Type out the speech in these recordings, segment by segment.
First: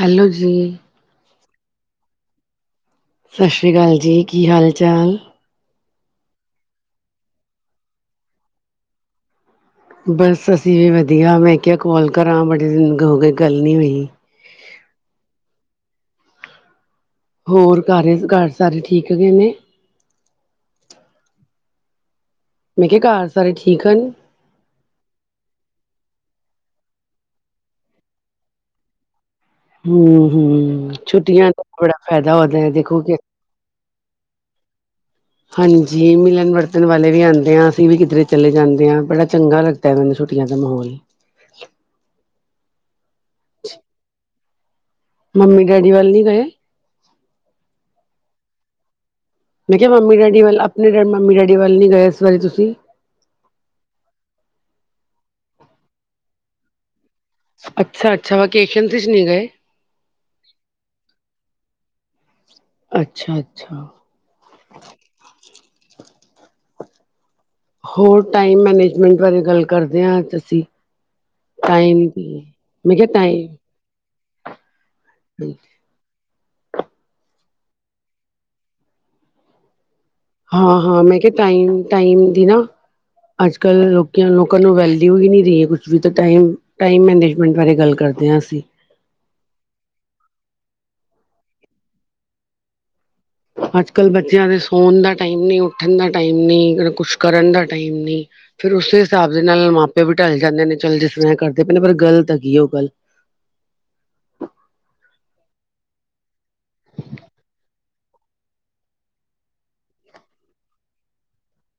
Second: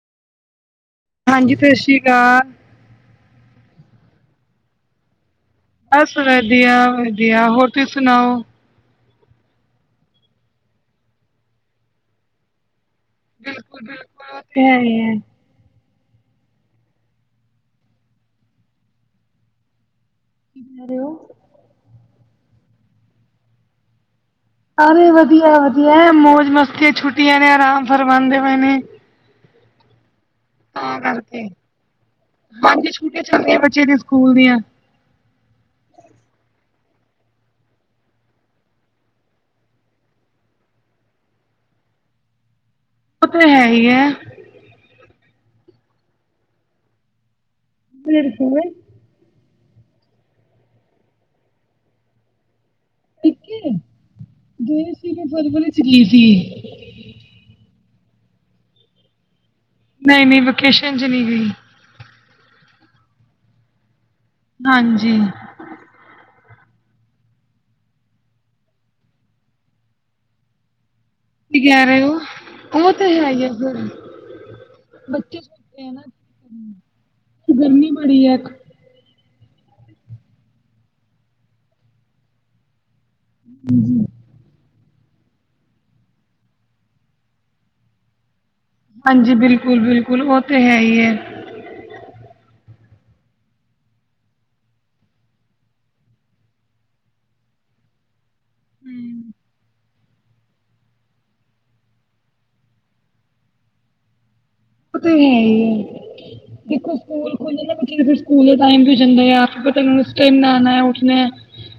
Hello ਜੀ। ਹਾਂਜੀ, ਸਤਿ ਸ਼੍ਰੀ ਕਾ ਸਤਿ ਸ਼੍ਰੀ ਅਕਾਲ ਜੀ, ਕੀ ਹਾਲ ਚਾਲ? ਬਸ ਵਧੀਆ-ਵਧੀਆ, ਹੋਰ ਤੁਸੀ ਸੁਣਾਓ? ਬਸ ਅਸੀਂ ਵੀ ਵਧੀਆ, ਮੈਂ ਕਿਆ ਕੋਲ ਕਰਾਂ, ਬੜੇ ਦਿਨ ਹੋ ਗਏ, ਗੱਲ ਨਈ ਹੋਈ। ਕੈਰੀ ਐ [unintelligible] ਹੋਰ ਘਰਜ਼, ਕਾਰ ਸਾਰੇ ਠੀਕ ਹੇਗਾ ਨੇ? ਕੀ ਕੇਹ ਰਏ ਹੋ? ਮੈਂ ਕਿਆ ਕਾਰ ਸਾਰੇ ਠੀਕ ਹਨ? ਸਾਰੇ ਵਧੀਆ ਏ ਵਧੀਆ ਏ, ਮੌਜ ਮਸਤੀ ਛੁੱਟੀਆਂ ਨੇ, ਆਰਾਮ ਫਰਮਾਣਦੇ ਬਏ ਨੇ। ਹੂ-ਹੂ ਤਾਂ ਕਰਕੇ ਛੁੱਟੀਆਂ ਦਾ ਬੜਾ ਫਾਇਦਾ ਹੋਦਾ ਹੈ, ਹਾਂਜੀ ਦੇਖੋ ਕਿ ਛੁੱਟੀਆਂ ਚੱਲ ਰਹੀਆਂ ਬੱਚੇ ਦੀ [inaudible] ਸਕੂਲ ਦੀਆਂ [inaudible] ਹਾਂਜੀ, ਮਿਲਣ ਵਰਤਣ ਵਾਲੇ ਵੀ ਆਉਂਦੇ ਆ, ਅਸੀਂ ਵੀ ਕਿਧਰੇ ਚਲੇ ਜਾਂਦੇ ਆ, ਬੜਾ ਚੰਗਾ ਲੱਗ ਦਾ ਮੈਨੂੰ ਛੁੱਟੀਆਂ ਦਾ ਮਾਹੌਲ। ਉਹ ਤੇ ਹੈ ਈ ਐ। ਮੰਮੀ ਡੈਡੀ ਵੱਲ ਨਈ ਗਏ? [unintelligible] ਬਿਰਕੁਲ ਮੈਂ ਕਿਆ ਮੰਮੀ ਡੈਡੀ ਵੱਲ, ਆਪਣੇ ਮੰਮੀ ਡੈਡੀ ਵੱਲ ਨੀ ਗਏ ਇਸ ਵਾਰੀ ਤੁਸੀਂ? ਪੇਕੇ? ਗਏ ਸੀ, ਮੈਂ ਫਰਵਰੀ ਚ ਗਈ ਸੀ। ਅੱਛਾ-ਅੱਛਾ, ਵਿਕੇਸ਼ਨਸ ਇੱਚ ਨਹੀਂ ਗਏ? ਨਈ-ਨਈ ਵੈਕੇਸ਼ਨ ਚ ਨਈ ਗਈ। ਅੱਛਾ-ਅੱਛਾ। ਹਾਂਜੀ। ਹੋਰ ਟਾਈਮ ਮੈਨੇਜਮੈਂਟ ਬਾਰੇ ਗੱਲ ਕਰਦੇ ਆ ਅੱਜ ਤਸੀਂ। ਕੀ ਕੇਹ ਰਏ ਔ? ਉਹ ਮੈਂ ਤੇ ਕਿਹਾ ਹੈ ਈ ਏ, ਟਾਈਮ ਬੱਚੇ ਛੋਟੇ ਐ ਨਾ। ਗਰਮੀ ਬੜੀ ਹੈ ਇੱਕ। ਹਾਂ-ਹਾਂ ਮੈਂ ਕੇਹਾ ਟਾਈਮ-ਟਾਈਮ ਦੀ ਨਾ, ਅੱਜ ਕੱਲ ਲੋਕੀਆਂ ਲੋਕ ਲੋਕਾਂ ਨੂੰ ਵੈਲਿਊ ਹੀ ਨੀ ਰਹੀ ਏ ਕੁਛ ਵੀ, ਤੇ ਟਾਈਮ-ਟਾਈਮ ਮੈਨੇਜਮੈਂਟ ਬਾਰੇ ਗੱਲ ਕਰਦੇ ਹਾਂ ਅਸੀਂ। ਹਾਂਜੀ, ਬਿਲਕੁਲ-ਬਿਲਕੁਲ ਉਹ ਤੇ ਹੈ ਈ ਏ। ਅੱਜ ਕੱਲ੍ਹ ਬੱਚਿਆਂ ਦੇ ਸੌਣ ਦਾ ਟਾਈਮ ਨਹੀਂ ਉੱਠਣ ਦਾ ਟਾਈਮ ਨਹੀਂ, ਕੁਛ ਕਰਨ ਦਾ ਟਾਈਮ ਨਹੀਂ। ਫਿਰ ਉਸੇ ਹਿਸਾਬ ਦੇ ਨਾਲ ਮਾਪੇ ਵੀ ਢਲ ਜਾਂਦੇ ਨੇ ਚੱਲ ਜਿਸ ਤਰ੍ਹਾਂ ਕਰਦੇ ਪਏਨੇ ਪਰ ਗਲਤ ਹੈਗੀ ਉਹ ਗੱਲ। ਤੇ ਹੈ ਹੀ ਹੈ। ਦੇਖੋ ਸਕੂਲ ਖੁੱਲ [unintelligible] ਬੱਚ ਸਕੂਲ ਦਾ ਟਮ ਜਾਂਦਾ [unintelligible] ਉੱਠਣਾ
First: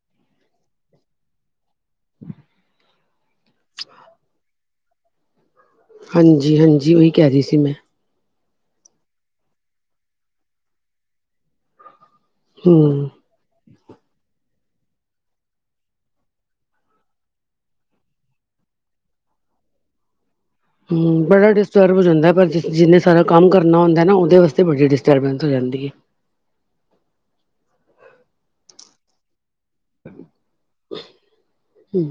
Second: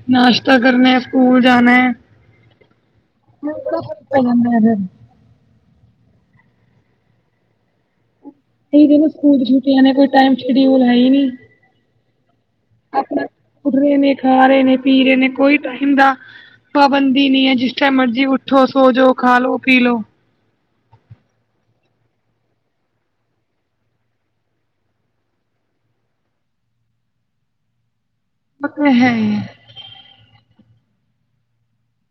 ਨਾਸ਼ਤਾ ਕਰਨੈ, ਸਕੂਲ ਜਾਣਾ। [unintelligible] ਹਾਂਜੀ ਹਾਂਜੀ, ਉਹੀ ਕਹਿ ਰਹੀ ਸੀ ਮੈਂ। ਨਹੀਂਨ ਸਕੂਲ ਚ ਛੁੱਟੀਆਂ ਨੇ ਕੋਈ ਟਾਈਮ ਸ਼ਡਊਲ ਹੈ ਹੀ ਨੀ, ਹਮ ਆਪਣਾ ਉੱਠ ਰਹੇ ਨੇ ਖਾ ਰਹੇ ਨੇ ਪੀ ਰਹੇ ਨੇ ਕੋਈ ਟਾਈਮ ਦਾ ਪਾਬੰਦੀ ਨੀ ਹੈ ਜਿਸ ਟਾਈਮ ਮਰਜ਼ੀ ਉੱਠੋ, ਸੋਜੋ, ਖਾ ਲੋ, ਪੀ ਲੋ। ਹਮ ਬੜਾ ਡਿਸਟਰਬ ਹੋ ਜਾਂਦਾ, ਪਰ ਜ ਜਿੰਨੇ ਸਾਰਾ ਕੰਮ ਕਰਨਾ ਹੁੰਦਾ ਨਾ ਉਹਦੇ ਵਾਸਤੇ ਬੱਡੀ ਡਿਸਟਰਬੈਂਸ ਹੋ ਜਾਂਦੀ ਹੈ। ਮ ਹੈ। ਹੁ।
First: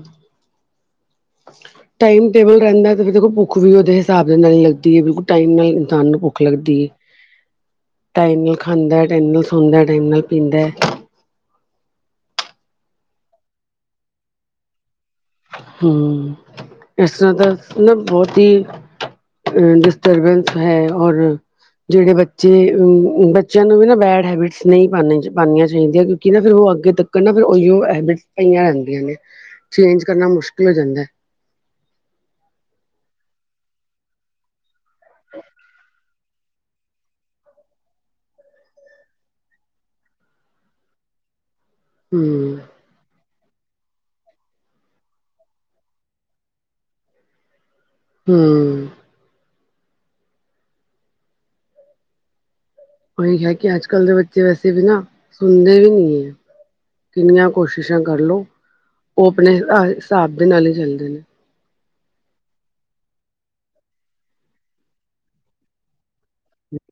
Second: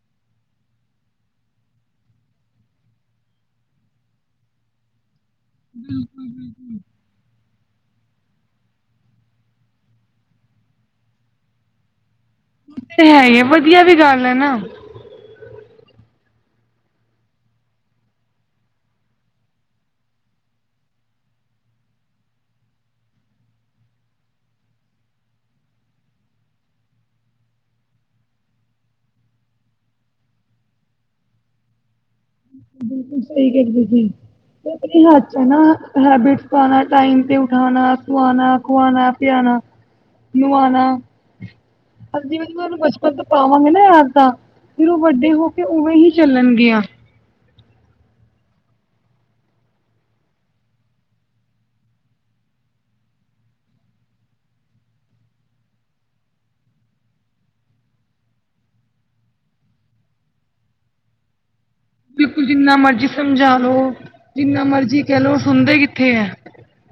ਟਾਈਮ ਟੇਬਲ ਰਹਿੰਦਾ ਤੇ, ਫਿਰ ਦੇਖੋ ਭੁੱਖ ਵੀ ਉਹਦੇ ਹਿਸਾਬ ਦੇ ਨਾਲ ਹੀ ਲੱਗਦੀ ਹੈ ਬਿਲ ਟਾਈਮ ਨਾਲ ਇਨਸਾਨ ਨੂੰ ਭੁੱਖ ਲੱਗਦੀ ਹੈ। ਟਾਈਮ ਨਾਲ ਖਾਂਦਾ, ਟਾਈਮ ਨਾਲ ਸੌਂਦਾ, ਟਾਈਮ ਨਾਲ ਪੀਂਦਾ। ਹੈ ਹੀ ਆ, ਵਧੀਆ ਵੀ ਗੱਲ ਹੈ ਨਾ। ਹਮ, ਇਸ ਤਰ੍ਹਾਂ ਤਾਂ ਨਾ ਬਹੁਤ ਹੀ ਅ ਡਿਸਟਰਬੈਂਸ ਹੈ ਔਰ ਜਿਹੜੇ ਬੱਚੇ ਅ ਬੱਚਿਆਂ ਨੂੰ ਵੀ ਨਾ ਬੈਡ ਹੈਬਿਟਸ ਨਹੀਂ ਪਾਂ ਪਾਨੀਆ ਚਾਹੀਦੀਆਂ ਕਿਉਂਕਿ ਨਾ ਫਿਰ ਉਹ ਅੱਗੇ ਤੱਕ ਕਿਰ [unintelligible] ਓਹੀਓ ਹੈਬਿਟਸ ਪਈਆਂ ਰਹਿੰਦੀਆਂ ਨੇ, ਚੇਂਜ ਕਰਨਾ ਮੁਸ਼ਕਿਲ ਹੋ ਜਾਂਦਾ। ਬਿਲਕੁਲ ਸਹੀ ਕਹਿੰਦੇ ਜੀ, ਤੇ ਆਪਣੀ ਹੱਥ ਚ ਆ ਨਾ ਹੈਬਿਟਸ ਪਾਉਣਾ, ਟਾਈਮ ਤੇ ਉਠਾਣਾ, ਸਵਾਣਾ, ਖਵਾਣਾ, ਪਿਆਣਾ। ਨੁਹਾਨਾ, ਹਜੀ ਮੈ ਨ ਹੂੰ ਤੁਾਨੂੰ ਪੁੱਛ ਮਬ ਪਾਵਾਂਗੇ ਨਾ ਆਦਤਾਂ, ਫਿਰ ਉਹ ਵੱਡੇ ਹੋ ਕੇ ਉਵੇਂ ਹੀ ਚੱਲਣਗੀਆਂ। ਹਮ ਉਹੀ ਹੈ ਕਿ ਅੱਜ ਕੱਲ੍ਹ ਦੇ ਬੱਚੇ ਵੈਸੇ ਵੀ ਨਾ, ਸੁਣਦੇ ਵੀ ਨਹੀਂ ਹੈ। ਕਿੰਨੀਆਂ ਕੋਸ਼ਿਸ਼ਾਂ ਕਰਲੋ, ਉਹ ਆਪਣੇ ਹਿਸਾਬ ਦੇ ਨਾਲ ਹੀ ਚੱਲਦੇ ਨੇ। ਬਿਲਕੁਲ ਜਿੰਨਾ ਮਰਜੀ ਸਮਝਾ ਲੋ, ਜਿੰਨਾ ਮਰਜੀ ਕਹਿਲੋ, ਸੁਣਦੇ ਕਿੱਥੇ ਹੈ।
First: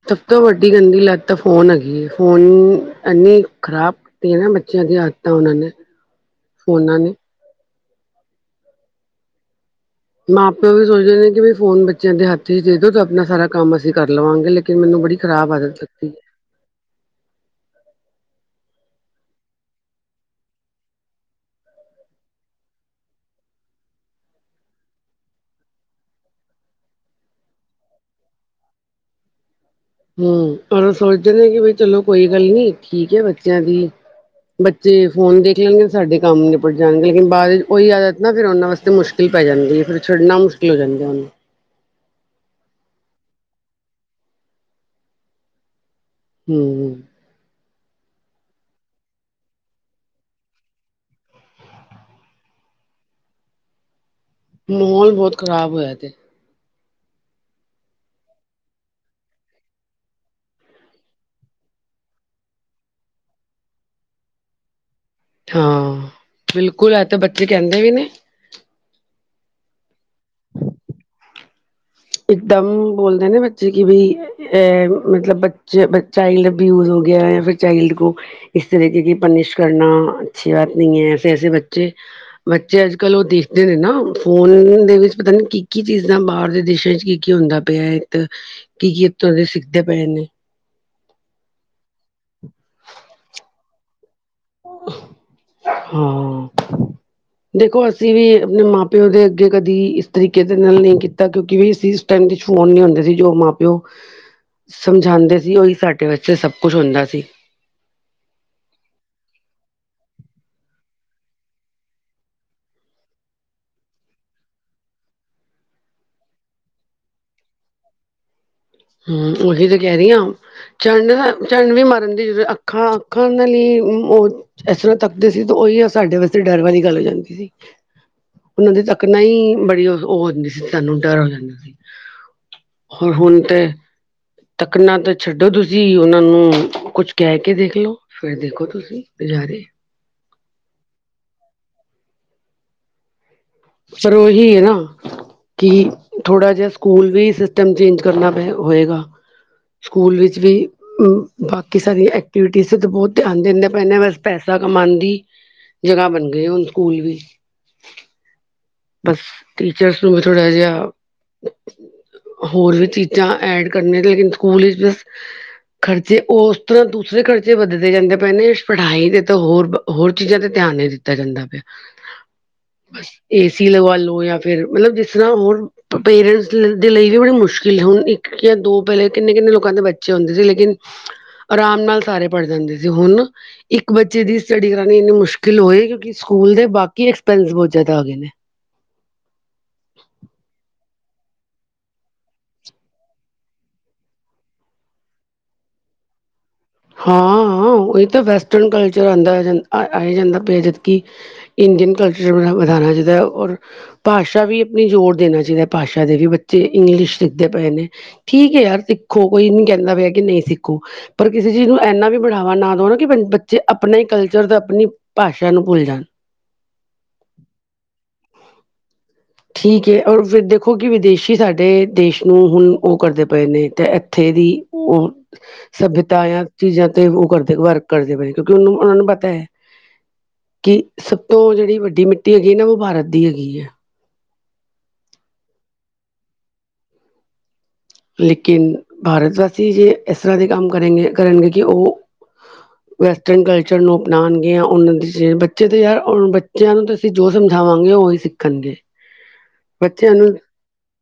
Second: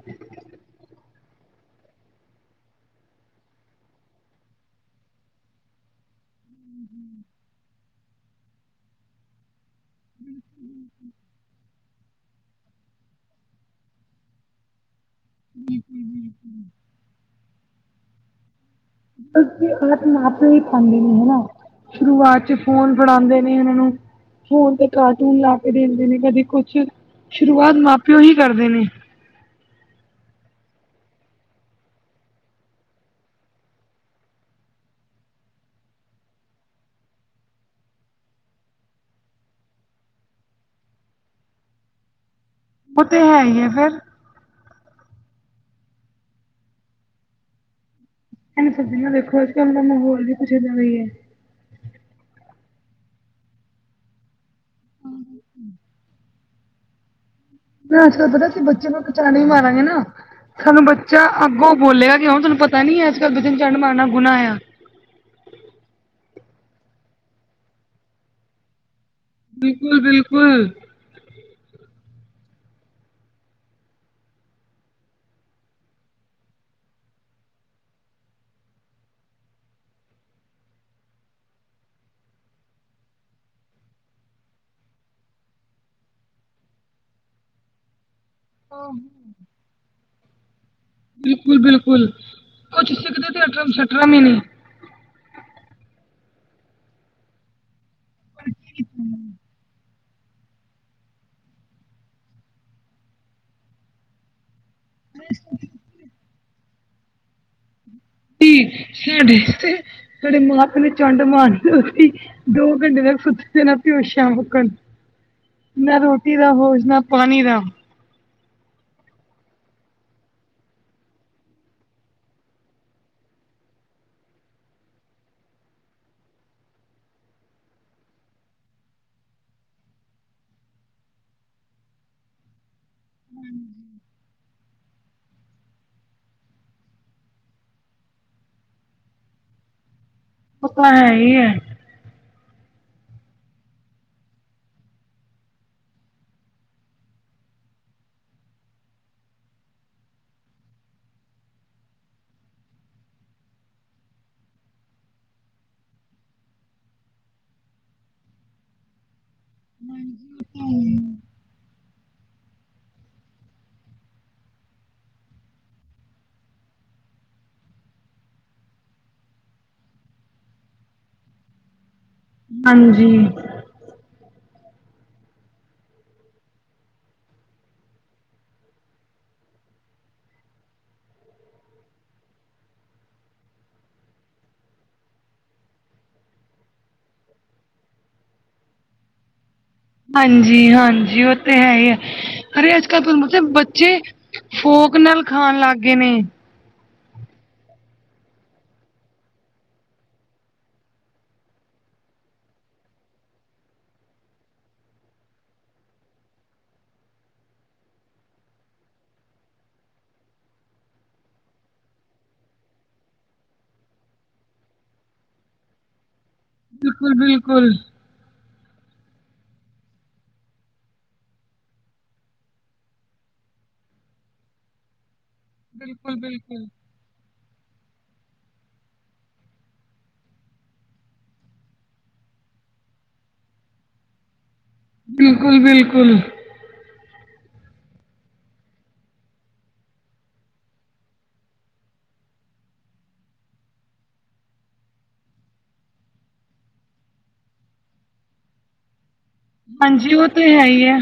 ਸਭ ਤੋਂ ਵੱਡੀ ਗੰਦੀ ਲੱਤ ਤਾਂ ਫੋਨ ਹੈਗੀ, ਫੋਨ ਇੰਨੀ ਖਰਾਬ [unintelligible] ਬੱਚਿਆਂ ਦੀ ਆਦਤਾਂ ਉਹਨਾਂ ਨੇ, ਫੋਨਾਂ ਨੇ ਮਾਂ ਪਿਓ ਵੀ ਸੋਚਦੇ ਨੇ ਕਿ ਵੀ ਫੋਨ ਬੱਚਿਆਂ ਦੇ ਹੱਥ ਚ ਦੇ ਦੋ ਤੇ ਆਪਣਾ ਸਾਰਾ ਕੰਮ ਅਸੀਂ ਕਰ ਲਵਾਂਗੇ। ਕੇ ਮੈਨੂੰ ਬੜੀ ਖਰਾਬ ਆਦਤ ਲਗਤੀ ਏ। ਹਮ। ਅਸੀਂ ਆਪ ਨਾਥ ਨਹੀਂ ਪਾਉਂਦੇ ਨੇ ਹਨਾ। ਸ਼ੁਰੂਆਤ ਚ ਫੋਨ ਫੜਾਉਂਦੇ ਨੇ ਇਹਨਾਂ ਨੂੰ। ਫੋਨ ਤੇ ਕਾਰਟੂਨ ਲਾ ਕੇ ਦਿੰਦੇ ਨੇ ਕਦੇ ਕੁਛ, ਸ਼ੁਰੂਆਤ ਮਾਂ ਪਿਓ ਹੀ ਕਰਦੇ ਨੇ। ਹਮ, ਓਰ ਉਹ ਸੋਚਦੇ ਨੇ ਕਿ ਬਈ ਚਲੋ ਕੋਈ ਗੱਲ ਨੀ ਠੀਕ ਹੈ ਬੱਚਿਆਂ ਦੀ। ਬੱਚੇ ਫੋਨ ਦੇਖ ਲੈਣਗੇ, ਤੇ ਸਾਡੇ ਕੰਮ ਨਿਪਟ ਜਾਣਗੇ ਲੇਕਿਨ ਬਾਅਦ ਵਿੱਚ ਉਹੀ ਆਦਤ ਨਾ ਫਿਰ ਉਹਨਾਂ ਵਾਸ ਤਾਂ ਮੁਸ਼ਕਿਲ ਪੈ ਜਾਂਦੀ ਹੈ, ਫਿਰ ਛੱਡਣਾ ਮੁਸ਼ਕਿਲ ਹੋ ਜਾਂਦਾ ਉਹਨੂੰ। ਉਹ ਤੇ ਹੈ ਹੀ ਹੈ ਫੇਰ। ਹਮ ਇਹਨੂੰ ਸਜ [unintelligible] ਨਾਲ ਦੇਖੋ ਅੱਜ ਕੱਲ ਦਾ ਮਾਹੌਲ ਵੀ ਕੁਛ ਇੱਦਾਂ ਦਾ ਹੀ ਹੈ। ਮਾਹੌਲ ਬਹੁਤ ਖ਼ਰਾਬ ਹੋਇਆ ਤੇ ਮੈਂ ਅੱਜਕੱਲ ਪਤਾ ਅਸੀਂ ਬੱਚੇ ਨੂੰ ਇੱਕ ਚੰਡ ਵੀ ਮਾਰਾਂਗੇ ਨਾ। ਸਾਨੂੰ ਬੱਚਾ ਅੱਗੋਂ ਬੋਲੇਗਾ ਕਿ ਹੁਣ ਤੁਹਾਨੂੰ ਪਤਾ ਨੀ ਐ ਅੱਜ ਕੱਲ ਬੱਚੇ ਨੂੰ ਚੰਡ ਮਾਰਨਾ ਗੁਣਾ ਆ। ਹਾਂ, ਬਿਲਕੁਲ ਇਹ ਤਾਂ ਬੱਚੇ ਕਹਿੰਦੇ ਹੀ ਨੇ। ਬਿਲਕੁਲ ਬਿਲਕੁਲ। ਇਕਦਮ ਬੋਲਦੇ ਨੇ ਬੱਚੇ ਕਿ ਬਈ ਅ ਮਤਲਬ ਬੱਚੇ ਬਚ ਚਾਈਲਡ ਐਬਯੂਜ਼ ਹੋ ਗਿਆ ਜਾਂ ਫਿਰ ਚਾਈਲਡ ਗੋ ਇਸ ਤਰੀਕੇ ਕੀ ਪਨੀਿਸ਼ ਕਰਨਾ ਅੱਛੀ ਬਾਤ ਨਹੀਂ ਹੈ ਐਸੇ ਐਸੇ ਬੱਚੇ [unintelligible] ਬੱਚੇ ਅੱਜ ਕੱਲ੍ਹ ਉਹ ਦੇਖਦੇ ਨੇ ਨਾ ਫੋਨ ਦੇ ਵਿੱਚ ਪਤਾ ਨੀ ਕੀ -ਕੀ ਚੀਜ਼ਾਂ ਬਾਹਰ ਦੇ ਦੇਸ਼ਾਂ 'ਚ ਕੀ -ਕੀ ਹੁੰਦਾ ਪਿਆ ਇੱਧਰ ਕੀ ਕੀ ਇੱਥੋਂ ਦੇ ਸਿੱਖਦੇ ਪਏ ਨੇ। ਬਿਲਕੁਲ- ਬਿਲਕੁਲ ਕੁਛ ਸਿੱਖਦੇ ਤੇ ਅਠਰਮ ਸ਼ਠਰਮ ਵੀ ਨਹੀਂ। ਹਾਂ ਦੇਖੋ ਜਿਵੇਂ ਆਪਣੇ ਮਾਂ ਪਿਓ ਦੇ ਅੱਗੇ ਕਦੀ ਤਰੀਕੇ ਦੇ ਨਾਲ ਨਹੀਂ ਕੀਤਾ ਕਿਉਂਕਿ ਵੀ ਅਸੀਂ ਇਸ ਟਾਈਮ ਤੇ ਫੋਨ ਨੀ ਹੁੰਦੇ ਸੀ ਜੋ ਮਾਂ ਪਿਓ ਸਮਝਾਂਦੇ ਸੀ ਉਹੀ ਸਾਡੇ ਵਾਸਤੇ ਸਭ ਕੁਛ ਹੁੰਦਾ ਸੀ। ਸਾਡੇ ਤੇ ਸਾਡੇ ਮਾਂ ਪਿਓ ਨੇ ਚੰਡ ਮਾਰਤੀ ਸੀ। [inaudible] ਦੋ ਘੰਟੇ ਤੱਕ ਸੁੱਤੇ ਰਹਿਣਾ ਬੇਹੋਸਿਆ ਮੁਕਣ ਨਾ ਰੋਟੀ ਦਾ ਹੋਸ਼ ਨਾ ਪਾਣੀ ਦਾ ਹਾਂ ਉਹੀ ਤੇ ਕਹਿ ਰਹੀ ਹਾਂ। ਝੰਡ- ਝੰਡ ਵੀ ਮਾਰਨ ਦੀ ਜਰੂ ਅੱਖਾਂ -ਅੱਖਾਂ ਨਾਲ ਉਹ ਇਸ ਤਰ੍ਹਾਂ ਤੱਕਦੇ ਸੀ ਤੇ ਉਹੀ ਆ ਸਾਡੇ ਵਾਸਤੇ ਡਰ ਵਾਲੀ ਗੱਲ ਹੋ ਜਾਂਦੀ ਸੀ। ਉਹਨਾਂ ਦੀ ਤਕ ਨਾ ਹੀ ਬੜੀ ਉਹ ਹੁੰਦੀ ਸੀ ਸਾਨੂੰ ਡਰ ਹੋਰ ਹਣ ਤੇ ਤੱਕਣਾ ਤਾਂ ਛੱਡੋ ਤੁਸੀਂ ਉਹਨਾਂ ਨੂੰ ਕੁਛ ਕਹਿ ਕੇ ਦੇਖਲੋ ਫਿਰ ਦੇਖੋ ਤੁਸੀਂ ਗੁਜ਼ਾਰੇ ਅਪਾ ਹੈ ਹੀ ਹੈ। ਪਰ ਉਹੀ ਹੈ ਨਾ ਕੀ ਥੋੜਾ ਜਿਹਾ ਸਕੂਲ ਵੀ ਸਿਸਟਮ ਚੇਂਜ ਕਰਨਾ ਪਏ ਹੋਏਗਾ। ਸਕੂਲ ਵਿੱਚ ਵੀ ਬਾਕੀ ਸਾਰੀਆਂ ਐਕਟੀਵਿਟੀਜ਼ ਤਾਂ ਬਹੁਤ ਧਿਆਨ ਦਿੰਦੇ ਪੈਂਦੇ ਬਸ ਪੈਸਾ ਕਮਾਂਦੀ। ਜਗ੍ਹਾ ਬਣ ਗਏ ਹੁਣ ਸਕੂਲ ਵੀ ਬਸ ਟੀਚਰਸ ਨੂੰ ਵੀ ਥੋੜਾ ਜਿਹਾ ਹੋਰ ਵੀ ਚੀਜ਼ਾਂ ਐਡ ਕਰਨੀਆਂ ਲੇਕਿਨ ਸਕੂਲ ਵਿੱਚ ਖ਼ਰਚੇ ਉਸ ਤਰ੍ਹਾਂ ਦੂਸਰੇ ਖਰਚੇ ਵੱਧਦੇ ਜਾਂਦੇ ਪਏ ਨੇ ਪੜਾਈ ਦੇ ਤਾਂ ਹੋਰ ਹੋਰ ਚੀਜ਼ਾਂ ਤੇ ਧਿਆਨ ਨਹੀਂ ਦਿੱਤਾ ਜਾਂਦਾ ਪਿਆ। ਹਾਂਜੀ ਏਸੀ ਲਗਵਾ ਲੋ ਜਾਂ ਫਿਰ ਮਤਲਬ ਜਿਸ ਤਰ੍ਹਾਂ ਹੋਰ ਪੇਰੈਂਟਸ ਦੇ ਲਈ ਵੀ ਬੜੀ ਮੁਸ਼ਕਿਲ ਹੁਣ ਇੱਕ ਜਾਂ ਦੋ ਪਹਿਲੇ ਕਿੰਨੇ- ਕਿੰਨੇ ਲੋਕਾਂ ਦੇ ਬੱਚੇ ਆਉਂਦੇ ਸੀ ਲੇਕਿਨ ਆਰਾਮ ਨਾਲ ਸਾਰੇ ਪੜ ਜਾਂਦੇ ਸੀ ਹੁਣ ਇੱਕ ਬੱਚੇ ਦੀ ਸਟੱਡੀ ਕਰਾਣੀ ਇੰਨੀ ਮੁਸ਼ਕਿਲ ਹੋਏ ਕਿਉਂਕਿ ਸਕੂਲ ਦੇ ਬਾਕੀ ਐਕਸਪੈਂਸ ਬਹੁਤ ਜ਼ਿਆਦਾ ਹੋ ਗਏ ਨੇ। ਹਾਂਜੀ- ਹਾਂਜੀ ਉਹ ਤੇ ਹੈ ਹੀ ਹੈ। ਅਰੇ ਅੱਜ ਕੱਲ ਬੱਚੇ ਫੋਕ ਨਾਲ ਖਾਣ ਲੱਗ ਗਏ ਨੇ। ਹਾਂ -ਹਾਂ ਉਹੀ ਤਾਂ ਵੈਸਟਰਨ ਕਲਚਰ ਆਉਂਦਾ ਜਾਂਦਾ ਆਈ ਜਾਂਦਾ ਪਿਆ ਜਦਕਿ ਇੰਡੀਅਨ ਕਲਚਰ ਵ ਵੱਧਾਣਾ ਚਾਹੀਦਾ ਔਰ ਭਾਸ਼ਾ ਵੀ ਆਪਣੀ ਜ਼ੋਰ ਦੇਣਾ ਚਾਹੀਦਾ ਭਾਸ਼ਾ ਦੇ ਵੀ ਬੱਚੇ ਇੰਗਲਿਸ਼ ਲਿਖਦੇ ਪਏ ਨੇ। ਠੀਕ ਹੈ ਯਾਰ ਸਿੱਖੋ ਕੋਈ ਨੀ ਕਹਿੰਦਾ ਪਿਆ ਕਿ ਨਹੀਂ ਸਿੱਖੋ ਪਰ ਕਿਸੇ ਚੀਜ਼ ਨੂੰ ਇੰਨਾ ਵੀ ਬੜਾਵਾ ਨਾ ਦੋ ਕਿ ਬੱਚੇ ਆਪਣਾ ਹੀ ਕਲਚਰ ਅਤੇ ਆਪਣੀ ਭਾਸ਼ਾ ਨੂੰ ਭੁੱਲ ਜਾਣ। ਬਿਲਕੁਲ -ਬਿਲਕੁਲ [inaudible] ਠੀਕ ਹੈ ਔਰ ਦੇਖੋ ਕਿ ਵਿਦੇਸ਼ੀ ਸਾਡੇ ਦੇਸ਼ ਨੂੰ ਹੁਣ ਉਹ ਕਰਦੇ ਪਏ ਨੇ ਤੇ ਇੱਥੇ ਦੀ ਉਹ ਬਿਲਕੁਲ ਸੱਭਿਅਤਾ ਯ ਬਿਲਕੁਲ ਚੀਜ਼ਾਂ ਤੇ ਉਹ ਕਰਦੇ ਵਰਕ ਕਰਦੇ ਪਏ ਕਿਉਂਕਿ ਉਹਨੂੰ ਉਹਨਾਂ ਨੂੰ ਪਤਾ ਹੈ। ਕਿ ਸਭ ਤੋਂ ਜਿਹੜੀ ਵੱਡੀ ਮਿੱਟੀ ਹੈਗੀ ਨਾ ਉਹ ਭਾਰਤ ਦੀ ਹੈਗੀ ਹੈ। ਬਿਲਕੁਲ- ਬਿਲਕੁਲ ਲੇਕਿਨ ਭਾਰਤ ਵਾਸੀ ਜੇ ਇਸ ਤਰ੍ਹਾਂ ਦੇ ਕੰਮ ਕਰੇਗੇ ਕਰਨਗੇ ਕਿ ਉਹ [inaudible] ਵੈਸਟਰਨ ਕਲਚਰ ਨੂੰ ਅਪਣਾਂਣਗੀਆਂ ਉਹਨਾਂ ਦੀ ਬੱਚੇ ਤਾਂ ਯਾਰ ਬੱਚਿਆਂ ਨੂੰ ਤਾਂ ਅਸੀਂ ਜੋ ਸਮਝਾਵਾਂਗੇ ਉਹੀ ਸਿੱਖ ਕਰਨਗੇ। ਹਾਂਜੀ ਉਹ ਤਾਂ ਹੈ ਹੀ ਹੈ।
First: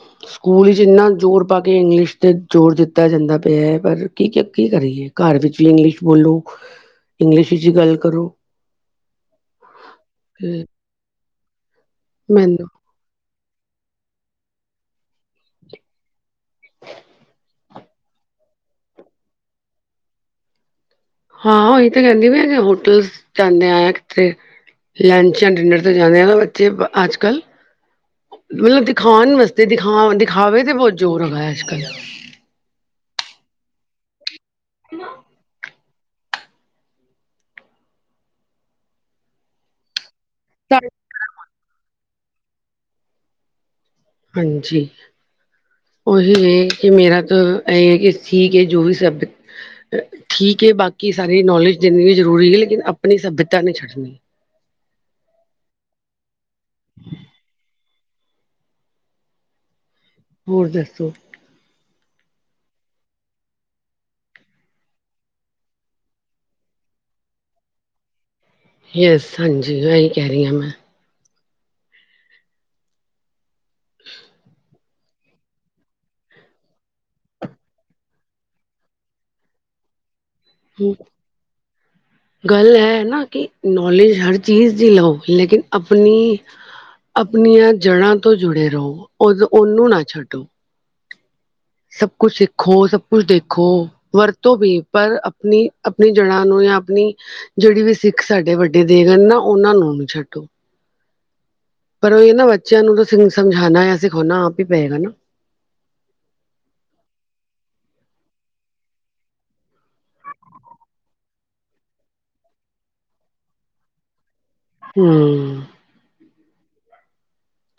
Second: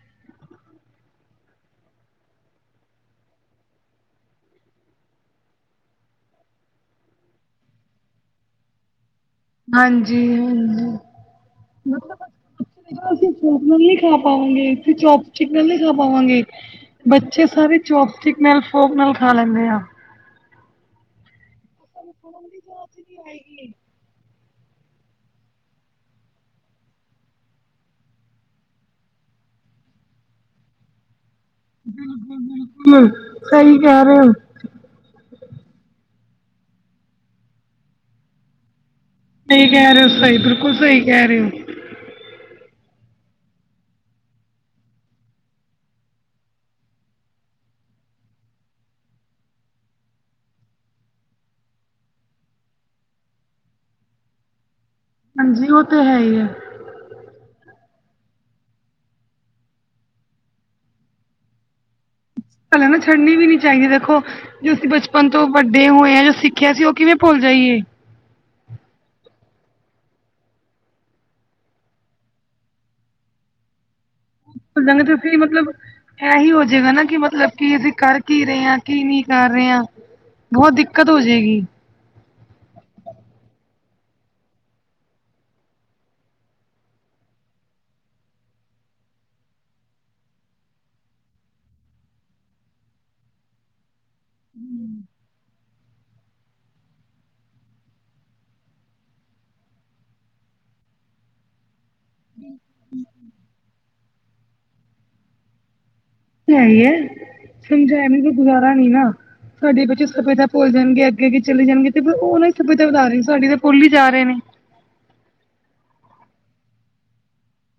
[inaudible] ਸਕੂਲ ਵਿੱਚ ਇੰਨਾ ਜ਼ੋਰ ਪਾ ਕੇ ਇੰਗਲਿਸ਼ ਤੇ ਜ਼ੋਰ ਦਿੱਤਾ ਜਾਂਦਾ ਪਿਆ ਹੈ ਪਰ ਕੀ -ਕੀ ਕਰੀਏ। ਘਰ ਵਿੱਚ ਵੀ ਇੰਗਲਿਸ਼ ਬੋਲੋ ਇੰਗਲਿਸ਼ ਵਿੱਚ ਗੱਲ ਕਰੋ। ਹਾਂਜੀ ਹੂੰ ਤੇ ਮਤਲਬ [unintelligible] ਅਸੀਂ ਚੋਪਨਰ ਨ ਖਾ ਪਾਵਾਂਗੇ ਅਸੀਂ ਚੋਪ ਚਿਕਨਰ ਨ ਖਾ ਪਾਵਾਂਗੇ। ਬੱਚੇ ਸਾਰੇ ਚੋਪ ਸਟਿਕ ਨਾਲ ਫੋਕ ਨਾਲ ਖਾ ਲੈਂਦੇ ਆ। ਹਾਂ ਉਹੀ ਤਾਂ ਕਹਿੰਦੀ ਵੀ ਹੋਟਲ 'ਚ ਆਣੇ ਕ ਤੇ ਲੰਚ ਜਾਂ ਡਿਨਰ ਤੇ ਜਾਂਣੇ ਆ ਨਾ ਬੱਚੇ ਅੱਜ ਕੱਲ੍ਹ ਮਤਲਬ ਦਿਖਾਉਣ ਵਾਸਤੇ ਦਿਖਾ ਦਿਖਾਵੇ ਤੇ ਬਹੁਤ ਜ਼ੋਰ ਹੈਗਾ ਅੱਜ ਕੱਲ੍ਹ ਬਿਲਕੁਲ -ਬਿਲਕੁਲ ਸਹੀ ਕਹਿ ਰਹੇ ਹੋ। [unintelligible] ਸਹੀ ਕਹਿ ਰਹੇ ਹੋ ਸਹੀ ਬਿਲਕੁਲ ਸਹੀ ਕਹਿ ਰਹੇ ਹੋ। ਹਾਂਜੀ ਉਹੀ ਨੇ ਕਿ ਮੇਰਾ ਤਾਂ ਇਹ ਕਿ ਸੀ ਕਿ ਜੋ ਵੀ ਸ਼ਬਦ ਠੀਕ ਹੈ ਬਾਕੀ ਸਾਰੀ ਨੌਲੇਜ ਦੇਣੀ ਵੀ ਜ਼ਰੂਰੀ ਹੈ ਲੇਕਿਨ ਆਪਣੀ ਸੱਭਿਅਤਾ ਨਹੀਂ ਛੱਡਣੀ ਹਾਂਜੀ ਉਹ ਤੇ ਹੈ ਹੀ ਹੈ। ਹੋਰ ਦੱਸੋ। ਭਲੇ ਨਾ ਛੱਡਨੀ ਵੀ ਨੀ ਚਾਹੀਦੀ ਦੇਖੋ ਜੋ ਅਸੀਂ ਬਚਪਨ ਤੋਂ ਵੱਡੇ ਹੋਏ ਆ ਜੋ ਸਿੱਖਿਆ ਸੀ ਉਹ ਕਿਵੇਂ ਭੁੱਲ ਜਾਈਏ। ਯਸ ਹਾਂਜੀ ਇਹੀ ਕਹਿ ਰਹੀ ਹਾਂ ਮੈਂ ਹੋ ਜਾਂਦੇ ਤੇ ਤੁਸੀਂ ਮਤਲਬ ਇਹੀ ਹੋਜਏਗਾ ਨਾ ਕਿ ਮਤਲਬ ਕਿ ਅਸੀਂ ਕਰ ਕੀ ਰਹੇ ਆਂ ਕੀ ਨਹੀਂ ਕਰ ਰਹੇ ਆਂ। ਬਹੁਤ ਦਿੱਕਤ ਹੋ ਜਾਏਗੀ। [inaudible] ਗੱਲ ਹੈ ਹੈ ਨਾ ਕਿ ਨੌਲੇਜ ਹਰ ਚੀਜ਼ ਦੀ ਲਓ ਲੇਕਿਨ ਆਪਣੀ ਆਪਣੀਆਂ ਜੜ੍ਹਾਂ ਤੋਂ ਜੁੜੇ ਰਹੋ ਉਦ ਉਹਨੂੰ ਨਾ ਛੱਡੋ। ਸਭ ਕੁਛ ਸਿੱਖੋ ਸਭ ਕੁਛ ਦੇਖੋ। ਵਰਤੋ ਵੀ ਪਰ ਆਪਣੀ- ਆਪਣੀ ਜੜ੍ਹਾਂ ਨੂੰ ਜਾਂ ਆਪਣੀ ਜਿਹੜੀ ਵੀ ਸਿੱਖ ਸਾਡੇ ਵੱਡੇ ਦੇ ਗਏ ਨਾ ਉਹਨਾਂ ਨੂੰ ਛੱਡੋ। ਪਰ ਉਹੀ ਨਾ ਬੱਚਿਆਂ ਨੂੰ ਤਾਂ ਸਮਝਾਉਣਾ ਜਾਂ ਸਿਖਾਉਣਾ ਆਪ ਹੀ ਪਏਗਾ ਨਾ। ਇਹ ਹੈ ਹੀ ਹੈ ਸਮਝਿਆ ਬਿਨ ਗੁਜ਼ਾਰਾ ਨਹੀਂ ਨਾ। ਸਾਡੀੇ ਬੱਚੇ ਸੱਭਿਅਤਾ ਭੁੱਲ ਜਾਣਗੇ ਅੱਗੇ ਅੱਗੇ ਚਲੇ ਜਾਣਗੇ ਤੇ ਉਹ ਨਾ ਸੱਭਿਅਤਾ ਵਧਾ ਰਹੀ ਸੀ ਸਾਡੀ ਤਾਂ ਭੁੱਲ ਹੀ ਜਾ ਰਹੇ ਨੇ। [unintelligible]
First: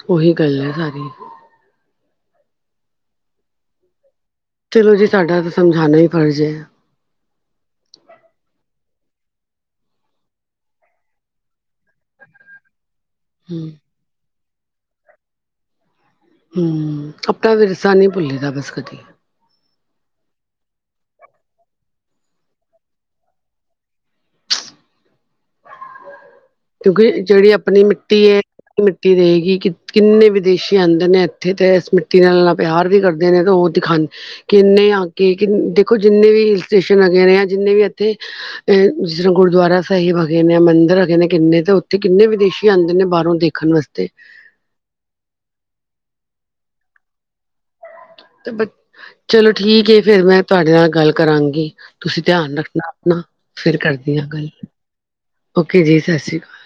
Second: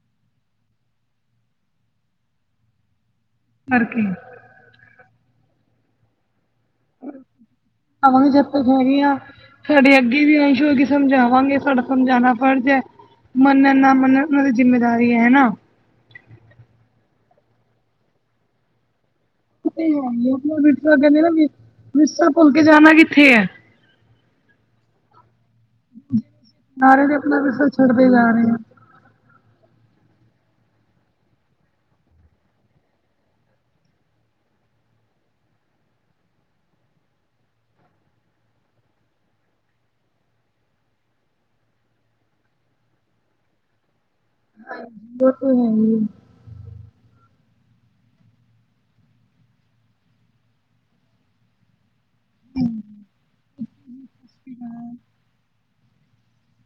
ਉਹੀ ਗੱਲ ਹੈ ਸਾਰੀ ਕਰਕੇ ਚਲੋ ਜੀ ਸਾਡਾ ਤਾਂ ਸਮਝਾਣਾ ਹੀ ਫਰਜ਼ ਏ। ਅਨ ਚਤ ਸਰੀਆ। [unintelligible] ਸਾਡੇ ਅੱਗੇ ਵੀ ਅੰਸ਼ ਹੋ ਕੇ ਸਮਝਾਵਾਂਗੇ ਸਾਡਾ ਸਮਝਾਉਣਾ ਫਰਜ਼ ਹੈ। ਮੰਨਣ ਨਾ ਮੰਨਣ ਉਹਨਾਂ ਦੀ ਜਿੰਮੇਦਾਰੀ ਹੈ ਨਾ। ਹੂੰ ਆਪਣਾ ਵਿਰਸਾ ਨਹੀਂ ਭੁੱਲੀ ਦਾ ਬਸ ਕਦੀ ਹੈ ਹੀ ਆਪਣਾ ਵਿਰਸਾ ਕਹਿੰਦੇ ਨਾ ਵਿਰਸਾ ਭੁੱਲ ਕੇ ਜਾਣਾ ਕਿੱਥੇ ਹੈ। ਸਾਰੇ ਕਿਉਂਕਿ ਤੇ ਆਪਣਾ ਜਿਹੜੀ ਵਿਰਸਾ ਆਪਣੀ ਛੱਡਦੇ ਮਿੱਟੀ ਜਾ ਏ ਰਹੇ ਆ। ਮਿੱਟੀ ਦੇਹੇਗੀ ਕਿ ਕਿੰਨੇ ਵਿਦੇਸ਼ੀ ਆਂਦੇ ਨੇ ਇੱਥੇ ਤੇ ਇਸ ਮਿੱਟੀ ਨਾਲ ਪਿਆਰ ਵੀ ਕਰਦੇ ਨੇ ਤਾਂ ਉਹ ਦਿਖਾ ਕਿੰਨੇ ਆਗੇ ਕਿ ਦੇਖੋ ਜਿੰਨੇ ਵੀ ਹਿੱਲ ਸਟੇਸ਼ਨ ਹੈਗੇ ਨੇ ਜਿੰਨੇ ਵੀ ਇੱਥੇ ਇਹ ਜਿਸ ਤਰ੍ਹਾਂ ਗੁਰਦੁਆਰਾ ਸਾਹਿਬ ਹੈਗੇ ਨੇ ਮੰਦਿਰ ਹੈਗੇ ਨੇ। ਕਿੰਨੇ ਤਾਂ ਉੱਥੇ ਕਿੰਨੇ ਵਿਦੇਸ਼ੀ ਆਂਦੇ ਨੇ ਬਾਹਰੋਂ ਦੇਖਣ ਵਸਤੇ ਔ ਤੇ ਹੈ ਹੀ ਐ। ਚਲੋ ਠੀਕ ਹੈ, ਫੇਰ ਮੈਂ ਤੁਹਾਡੇ ਨਾਲ ਗੱਲ ਕਰਾਂਗੀ। ਤੁਸੀਂ ਧਿਆਨ ਰੱਖਣਾ ਆਪਣਾ, ਫਿਰ ਕਰਦੀ ਹ ਗੱਲ, ਹੈ ਔ ਕੇ ਜੀ, ਸਤਿ ਸ੍ਰੀ ਅਕਾਲ